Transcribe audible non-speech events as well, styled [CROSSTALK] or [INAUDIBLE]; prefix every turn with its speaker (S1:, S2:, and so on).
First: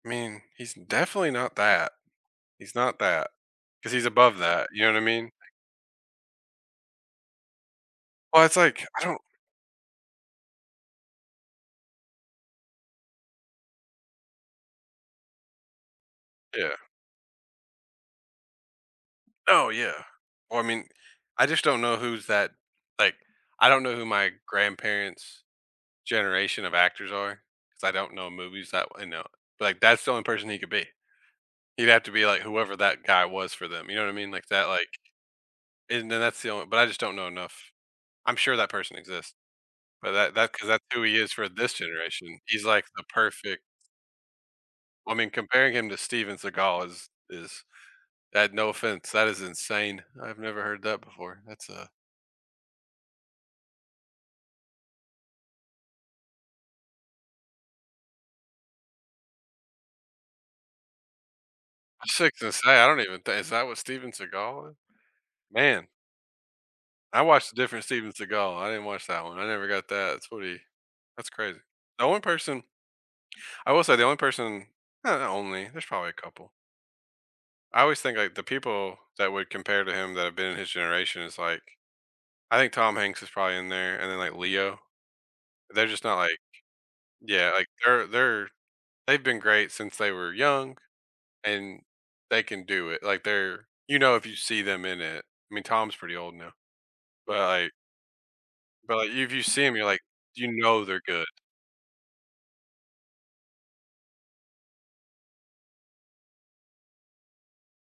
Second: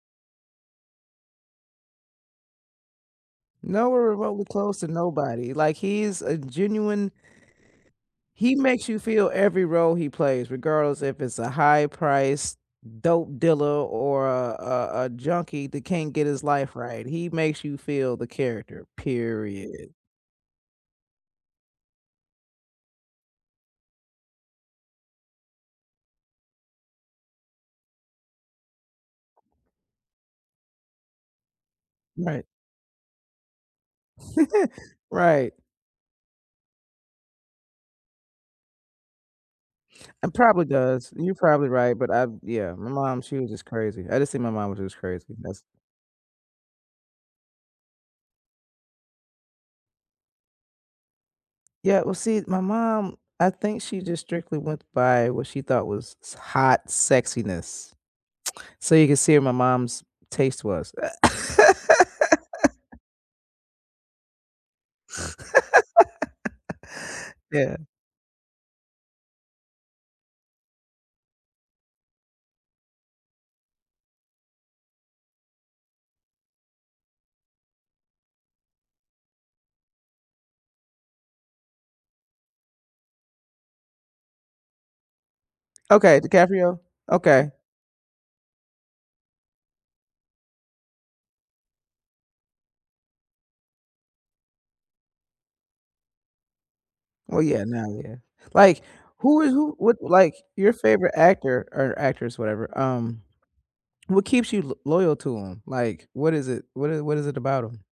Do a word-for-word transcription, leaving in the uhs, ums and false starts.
S1: I mean, he's definitely not that. He's not that
S2: Now
S1: 'cause he's
S2: we're
S1: above
S2: remotely
S1: that.
S2: close
S1: You
S2: to
S1: know what I mean? [UNINTELLIGIBLE]
S2: nobody, like he's a genuine
S1: Well, it's,
S2: He
S1: like,
S2: makes you
S1: I don't
S2: feel every role he plays, regardless if it's a high priced dope dealer, or a a a junkie that can't get his
S1: Yeah.
S2: life right. He makes you feel the character,
S1: Oh, yeah,
S2: period.
S1: well I mean, I just don't know who's that, like, I don't know who my grandparents' generation of actors are, 'cause I don't know movies that, you know, like, that's the only person he could be. You'd have to be like
S2: Right.
S1: whoever that guy was for them, you know, what I mean, like, that like
S2: [LAUGHS] Right.
S1: And then that's the only but I just don't know enough. I'm sure that person exists, but
S2: It
S1: that that
S2: probably
S1: 'cause that's who
S2: does,
S1: he
S2: and
S1: is
S2: you're
S1: for
S2: probably
S1: this
S2: right, but I've
S1: generation, he's,
S2: yeah,
S1: like,
S2: my
S1: the
S2: mom, she was
S1: perfect
S2: just crazy. I just think my mom was just
S1: Well I
S2: crazy.
S1: mean,
S2: That's
S1: comparing him to Steven Seagal is is that no offense, that is insane. I've never heard that before. That's a
S2: Yeah, well, see, my mom, I think she just strictly went by what she thought was hot sexiness. So, you can see where my mom's taste was, uh
S1: [UNINTELLIGIBLE] gonna say, I
S2: [LAUGHS]
S1: don't even think, is that what Steven Seagal is, man. I
S2: [SNORTS]
S1: watched
S2: [LAUGHS]
S1: a
S2: Yeah.
S1: different Steven Seagal, I didn't watch that one. I never got that, it's what he that's crazy. The one person I will say the only person- not only, there's probably a couple. I always think, like, the people that would compare to him that have been in his generation is, like, I think Tom Hanks is probably in there and then like Leo. They're just not,
S2: Okay,
S1: like,
S2: DiCaprio. Okay.
S1: yeah, like, they're they're they've been great since they were young and they can do it. Like they're, you know, if you see them in it. I mean, Tom's pretty old now, but
S2: Oh yeah,
S1: like
S2: now yeah. Like,
S1: but like if
S2: who
S1: you
S2: is
S1: see him,
S2: who
S1: you're
S2: would
S1: like,
S2: like,
S1: you
S2: your
S1: know, they're
S2: favorite
S1: good.
S2: actor or actress, whatever, um, what keeps you l loyal to 'em? Like, what is it what is what is it about 'em?